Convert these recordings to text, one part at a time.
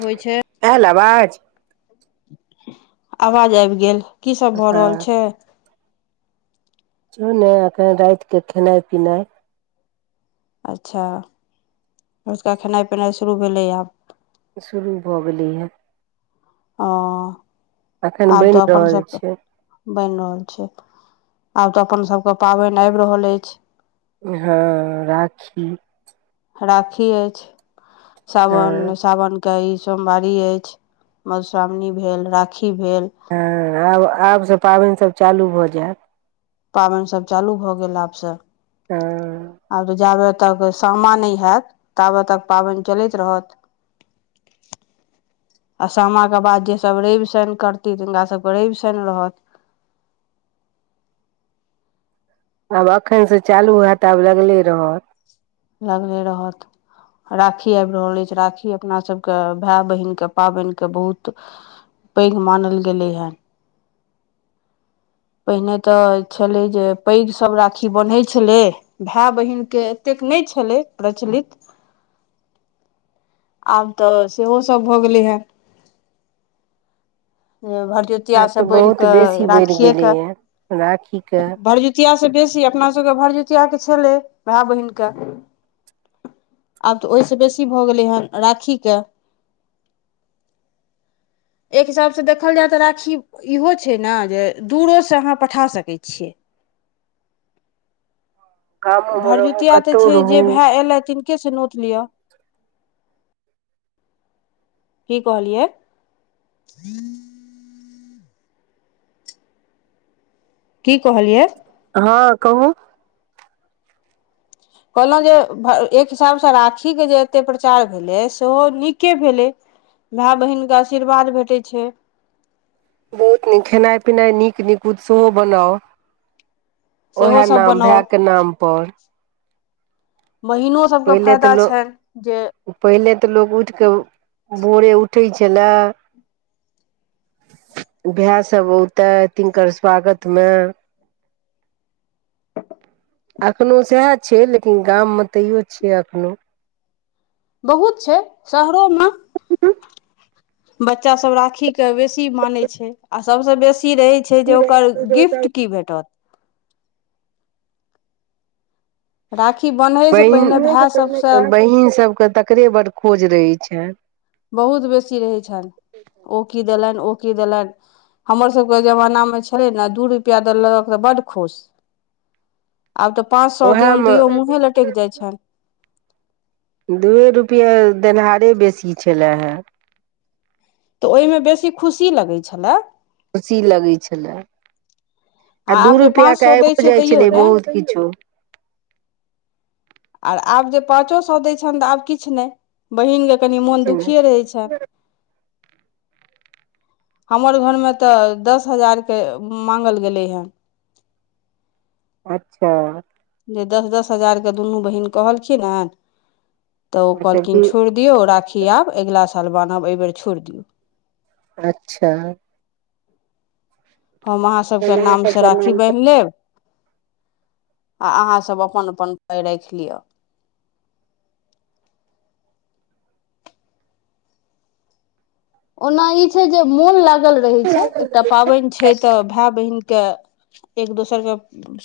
होइ छै ऐल आवाज। आवाज आबि गेल कीसभ भऽ रहल हँ छैय। छौ नहि एखन राति के खेनाइ पिनाइ अच्छा ओझुका खेनाइ पिनाइ शुरू भेलै आब। शुरू भऽ गेलै ये। ह अखन आब तऽ बनि अपन रहल सभके छै बनि रहल छैय। आब तऽ अपनसभके पाबैन आ झब रहल अइछ। हँ राखी। राखी अइछ हँ सावन सावन के ई सोमवारी अछि मधुश्रावणी भेल राखी भेल हँ आब आबसँ पाबनिसभ चालू भऽ जायत। पाबनि सभ चालू भऽ गेल आबसँ। तऽ आब तऽ जाबै तब सामा नहि होयैत ताबत तक पाबनि चलैत रहत। [inaudible] आ सामाके बाद जेसभ रैब शनि करती तिनकासभके रैब शनि रहत। [inaudible] आब एखन से चालू हए तऽ आब लगले रहत। लागले रहत। राखी आबि रहल अछि राखी अपना सभके भाय बहिनके पाबनिके बहुत पैघ मानल गेलै हँ। पहिने तऽ छलै जे पैघ सभ राखी बन्है छलै भाय बहिनके एतेक नहि छलै प्रचलित। आब तऽ सेहो सभ भऽ गेलै हे। आब तऽ भरदुतियााससँ बढ़ि बहुत कऽ बेसी बढ़ि राखिए गेलैए राखी केऽ के भरदुतिया से बेसी अपना सबके भरदुतिया के छलै भाय बहिनक के आब तऽ ओहिस बेसी भऽ गेलै हेन। राख कऽ एक हिसाबसँ देखल जाय तऽ राखी इहो छैय ने जे दूरोसँ अहाँ पठा सकै छियै। [inaudible] गामो आ मे रहू भरदुतिया तऽ कतौ छैय रहू जे भए एयलथि तिनके से नोत लिअ। की कहलियै [unintelligible] की कहलियै। हां कहु। कहलौ जे भ एक हिसाबसँ राखीके जे एते प्रचार भेलै सेहो नीके भेलै। भाय बहिन के आशीर्वाद भेटै छै। बहुत नीक खेनाय-पिनाय नीक नीकुत सोहो बनाउ। सेहो उहाए सभ नाम बनाउ भाय के नाम पर। बहिनो सभके पहिले तऽ फायदा लो छनि जे पहिले तऽ लोक उठ कऽ भोरे उठै छैलाए। भाय सब औतय तिनकर स्वागतमे। [inaudible] अखनो साएह छै, लेकिन गाममे तैयो छियै अखनो। बहुत छै शहरो मे। बच्चा सब राखी के बेसी मानै छै आ सबसे बेसी ई रहै छै जे ओकर गिफ्ट की भेटत। राखी बन्हैसँ पहिने भाय सभसँ बहिन, बहिन सबके तकरे बड खोज रहै छै। बहुत बेसी रहै छन, ओ की देलैन ओ की देलैन हमर सबके जवाना मे छलै ने दू रुपया देलक तऽ बड खुश। आब तऽ पाँच सौ उएह दियो न मे दियो मुहे लटैक जाय छैन। दूए रुपया देनहारे बेसी छलै हय। तऽ ओयमे बेसी खुशी लगै छलै। खुशी लगै छलै। आ दू आब जे पाँच रुपया के सए दै आएबो छै जाय तैयो छलै नहि बहुत किछो। आर आब जे पाँचो सौ दै छैन तऽ आब किछ नै बहिन ले तनी मन दुखिये रहै छाए। हमर घरमे तऽ दस हजार के मांगल गेलै हय। [inaudible] अच्छा। जे दस-दस हजारके दुनू बहिन कहलखिन हन। तऽ ओ अच्छा कहलखिन छोड़ दियौ, राखी आब एगला साल बान्हब ए बेेर छोड़ दियौ। अच्छा। हम अहाँ सबके नाम से राखी अच्छा बैन्ह लेब। आ अहाँ सब अपन-अपन पाइ राएख लियो। [inaudible] ओना ई छै जे मोन लागल रहै छै एकटा पाबैन छै तऽ भाय बहिन के एक दोसरके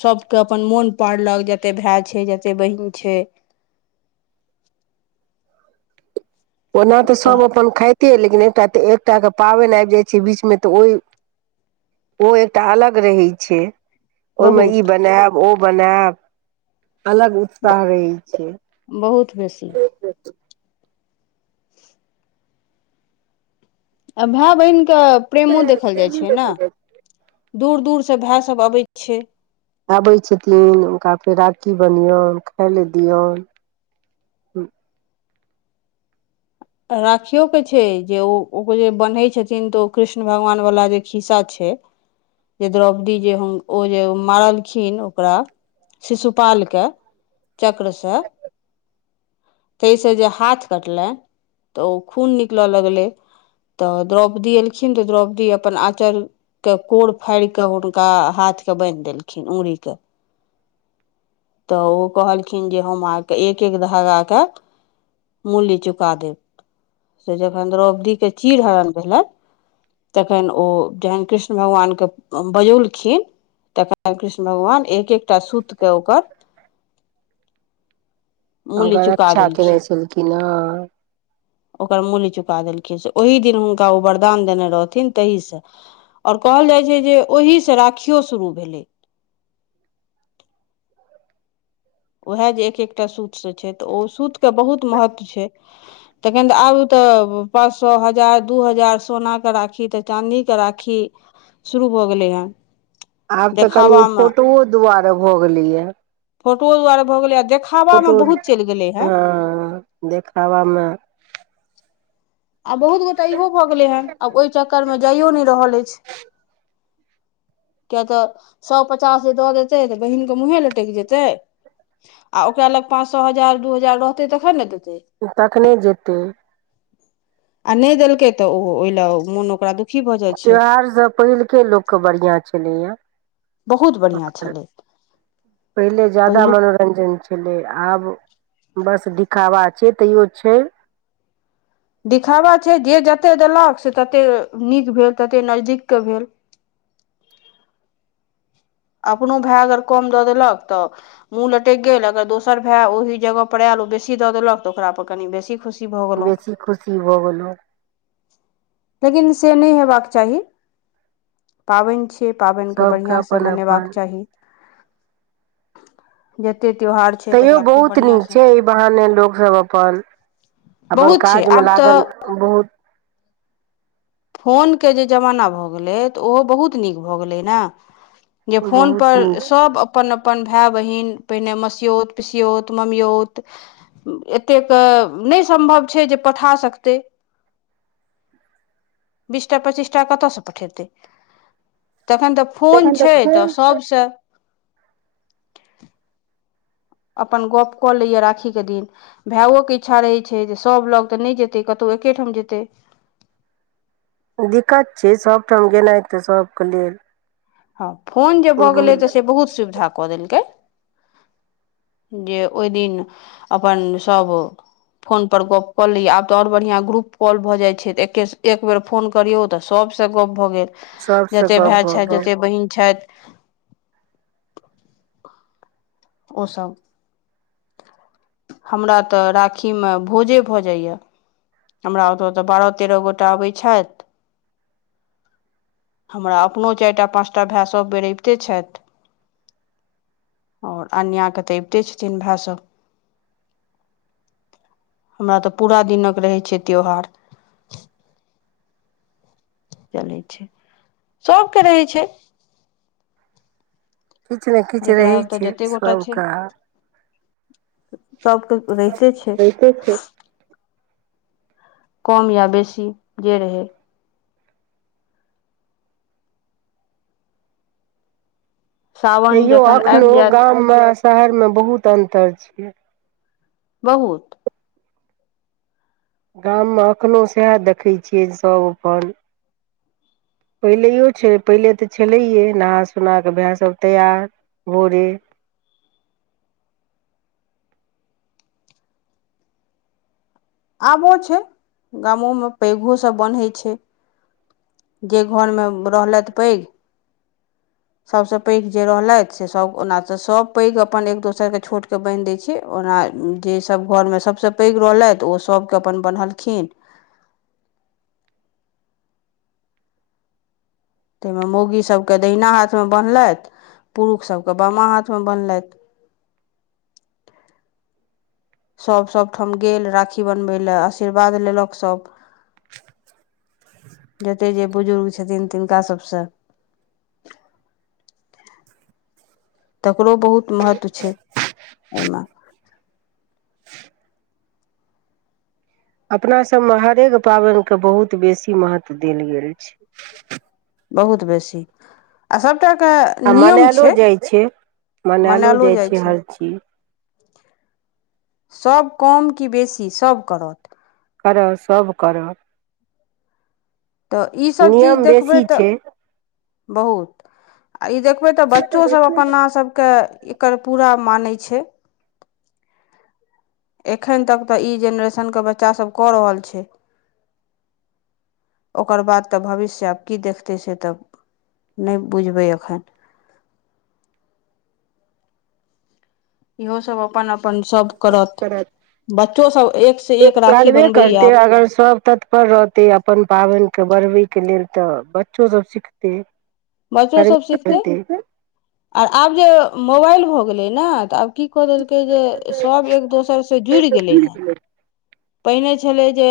सबके अपन मोन पारलक जते भाय छै, जते बहिन छै। [inaudible] ओना तऽ सब अपन खायते ले किन एकटा तऽ एकटाके पाबैन आएब जाय छै बीचमे तऽ ओय ओ एकटा अलग रहै छै। ओय मे ई बहुत बनाएब, ओ बनाएब। अलग उत्साह रहै बहुत बेसी छै। आ भाय-बहिन के प्रेमो देखल जाय छै नै। दूर-दूर से भाय सब अबैत छै। आबै छथिन हुनका फेर राखी बनहियौ, खाय ले दियौन। ह, राखियो के छै, जे ओ ओ जे बन्है छथिन तऽ ओ कृष्ण भगवान! वला जे खिस्सा छै। जे द्रौपदी जे ओ जे मारलखिन ओकरा। शिशुपालके, चक्रसँ। ताहिसँ जे हाथ कटलनि, तऽ ओ खून निकलय लगलै‌।। तऽ द्रौपदी एलखिन तऽ, द्रौपदी अपन आँचर्यके कोर फाड़ि कऽ हुनका हाथ के बान्हि देलखिन, ऊगरी के। तऽ ओ कहलखिन जे, हम अहाँ के एक- एक धागाके मूलय चुका देब, से जखन द्रोपदी चीड़ हरण भेलनि। तखन ओ जखन कृष्ण भगवानके बजौलखिन। तकर बाद कृष्ण भगवान! एक -एक टा सूत के ओकर मूल्य ओकरा चुका रक्षा केने देलखिन छलखिन हेँ। ओकर मूल्य चुका देलखिन, से ओहि दिन हुनका ओ वरदान देने रहथिन, तहिसँ। आर कहल जाइ छै, जे ओहिसँ राखियो शुरू भेलै। उएह जे एक -एकटा सूत से छै, तऽ ओ सूतके बहुत महत्व छै, तखन तऽ आब तऽ त पाँच सए, हजार, दू हजार, सोनाके राखी, तऽ चानदीके राखी। शुरू भऽ गेलै हँ। आब तऽ कनि फोटोओ दुआरे भऽ गेलैए। फोटोओ दुआारे भऽ गेलै। देखाबामे फोटो बहुत चलि गेलै हेँ हँ, देखाबामे! आ बहुत गोटा इहो भऽ गेलै है, आब ओहि चक्करमे जाइओ नहि रहल अछि। किया तऽ सए पचास दऽ देतै तऽ बहिनके मुँहे लटकि जेतै। आ ओकरा लग पाँच सो, हजार, दू हजार, रहतै तखन ने देै ओ तखने जेतै। आ नहि देलकै तऽ, ओ ओहि ल मोन ओकरा दु त्यौहारसँ पहिलके लोकके बढ़िआँ छलै है। बहुत बढ़िआँ छलै। पहिले जादा पहिलुक मनोरञजन छलै, आब बस दिखावा छै, तैयो छै। दिखावा छै, जे जतेक देलक से ततेक नीक भेल, ततेक नजदीकके भेल। [unintelligible] अपनो भाय अगर कम दऽ देलक ‍तऽ मुँह लटकि गेल, अगर दोसर भाय ओहि जगह पर आयल बेसी दऽ देलक, त ओरा पर कनि बेसी खुशी भऽ गेलहुँ बेसी खुशी भऽ गेलहु। लेकिन से नहि हेबाक चाही, पाबनि छी। पाबैन के सबके बढ़िया सँ अपन मनेबाक अपन चाहि। तैयो बहुत नीक छै, एहि बहाने लोकसभ अपन अपन बहुत छै काजमे आब तऽ लागल, बहुत फोनके जे जमाना भऽ गेलै, तऽ ओहो बहुत नीक भऽ गेलै ने। जे फोन बहुत पर सभ नीक अपन -अपन भाय -बहिन, पहिने मसिऔत, पिसिऔत, ममिऔत, एते के नहि सम्व छै जे पठा सकतै। बीस टा, पच्चीस टा, कतयसँ पठेयतै। तखन त फोन छैय, छै त सब से। अपन गप कऽ लैय‌ राखीके दिन, भायओ के इच्छा रहैत छै, जे सभ लग तऽ नहि जेतै कतहु एके ठाम जेतै। दिकत छै सभठाम गेनाइ त सभके लेल। हँ, फोन जे भ गेलै त बहुत से बहुत सुविधा क देलकै। जे ओहि दिन अपन सभ फोन पर गप क लियै आब त और बढ़ियां ग्रुप कॉल भ जाइत छै त एके एक बेर फोन करियौ त सभ सब से गप भ गेल, सबसँ जते गप भाय भऽ छै ज गेल छथि। ओ सभ हमरा त राखीमे भोजे भ जाइए। हमरा ओत त बारह तेरह गोटा अबै छथि हमरा अपनो चारि टा पाँच टा भाय सभ बेर अबिते छथि। और अनन्याके त अबिते छथिन भाय सभ हमरा त पूरा दिनक रहै छै त्यौहार। चलै छै, सभके रहै छै। किछु ने किछु जकरा रहै ओत छै जतेक गोटा छै। सबके सबके त रहिते छै। होइते छै कम या बेसी जे रहै। सावन तैयो जखन एखनो आबि जायत गाममे आ शहरमे बहुत अन्तर छै। बहुत। गाममे एखनहु सैह देखै छियै सभ अपन पहिलैओ छलै पहिले त छलैए नहा सोना क भाय सभ तैयार भोरे [unintelligible] आबो छै, गामोमे पैघोसभ बन्है छै जे घरमे रहलथि पैघ सभसँ पैघ जे रहलथि से सभ ओना त सभ पैघ अपन एक दोसर के छोट के बान्हि दै छ ओना जे सभ घरमे सभसँ पैघ रहलथि ओ सभके अपन बन्हलखिन [unintelligible] तैमे मौगी सभके दहिना हाथमे बन्हलथि। पुरुष सभके बामा हाथमे बन्हलथि। सभ सभठाम गेल राखी बन्हबै लेल आशीर्वाद लेलक सभ। जतेक जे बुजुर्ग छथिन तिनका सभसे [unintelligible] तकरो बहुत महत्व छै एहिमे। अपनासभमे हरेक पाबनिके बहुत बेसी महत्व देल गेल छै। बहुत बेसी, आ सब सबटाके आ नियम मनायलो छै, जाइ छै मनायलो मनैलो जाइ छै। हर चीज सब कम के बेसी, सब करत। करत, सभ करत। त इ सभ चीज देखबै त छै बहुत, आ ई देखबै त बच्चो सभ अपना सभके एकर पूरा मानै छै। एखैन तक त ई जेनरेशनके बच्चा सभ क रहल छै। ओकर बाद त भविष्य आब की देखतै से त नै बुझबै एखन। इहोसभ अपन अपन सत करत। बच्चो सब एक से एक राखी करबे बनबैये करते आब अगर सब तत्पर रहते अपन पाबन के बढ़बैके लेल तऽ बच्चो सभ सिखतै बच्चोसभ करबे सिखतै करतै आर आब जे मोबाइल भऽ गेलै ने तऽ आब की कऽ देलकै जे सब एक दोसर से जुड़ि गेलै हँ। पहिने छलै जे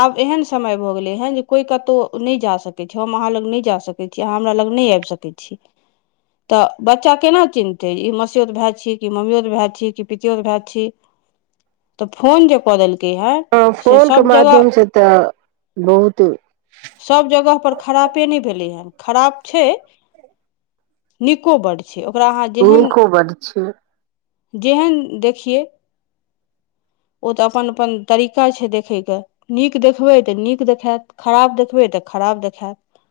आब एहन समय भऽ गेलै हेँ जे कोइ कतहु नहि जा सकैत छैय, हम अहाँ लग नहि जा सकैत छी अहाँ हमरा लग नै आब सकै छी। तऽ बच्चा केना चिन्हतै ई मासओत भाय छी कि मम्मियओत भाय छी कि पितियोत भाय छी। तऽ फोन जे के है हँ से सब फोनके जगह माध्यमसँ तऽ बहुत सभ जगह पर खरापे नैभेलै हेन। खराब छैय नीको बड छैयओकरा अहाँ जेहन नीको बड छै जेहन देखियै। ओ तऽ अपन अपन तरीका छैय देखैके नीक देखबै तऽ नीक देखायत खराब देखबै तऽ ते खराब देखात।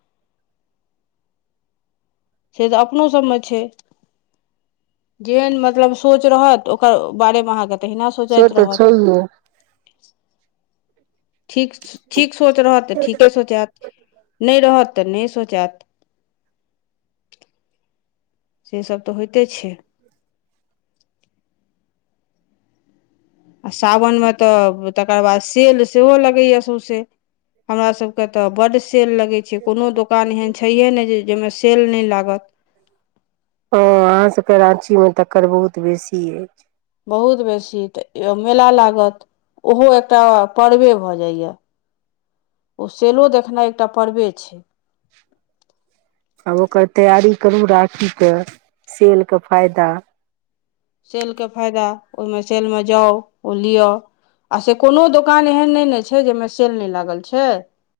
से तऽ अपनो सभमे छैय जेहन मतलब सोच रहत ओकर बारेमे अहाँके तहि से सोचाइत तऽ रहत। छैहे हँ ठीक ठीक सोच रहत तऽ ठीके सोच आत नहि रह रहत नै सोचात। से सभ तऽ होइते छैय। आ सावनमे तऽ तकर बाद सेल सेहो लगैए सौंसे। हमरा सभके तऽ बड सेल लगे छैय कोनो दुकान एहन छैहये नहि जाहिमे सेल नहि लागत। हँ अहाँसभके राँचीमे तकर बहुत बेसी अछि। बहुत बेसी तऽ मेला लागत। ओहो एकटा पर्वे भऽ जाइए। ओ सेलो देखनाइ एकटा पर्वे छी। आब ओकर तैयारी करू राखीके सेलके फायदा सेलके फायदा ओहिमे सेलमे जाउ ओ लिअ। आ से कोनो दोकान एहन नै ने छैय जाहिमे सेल नहि लागल छैय।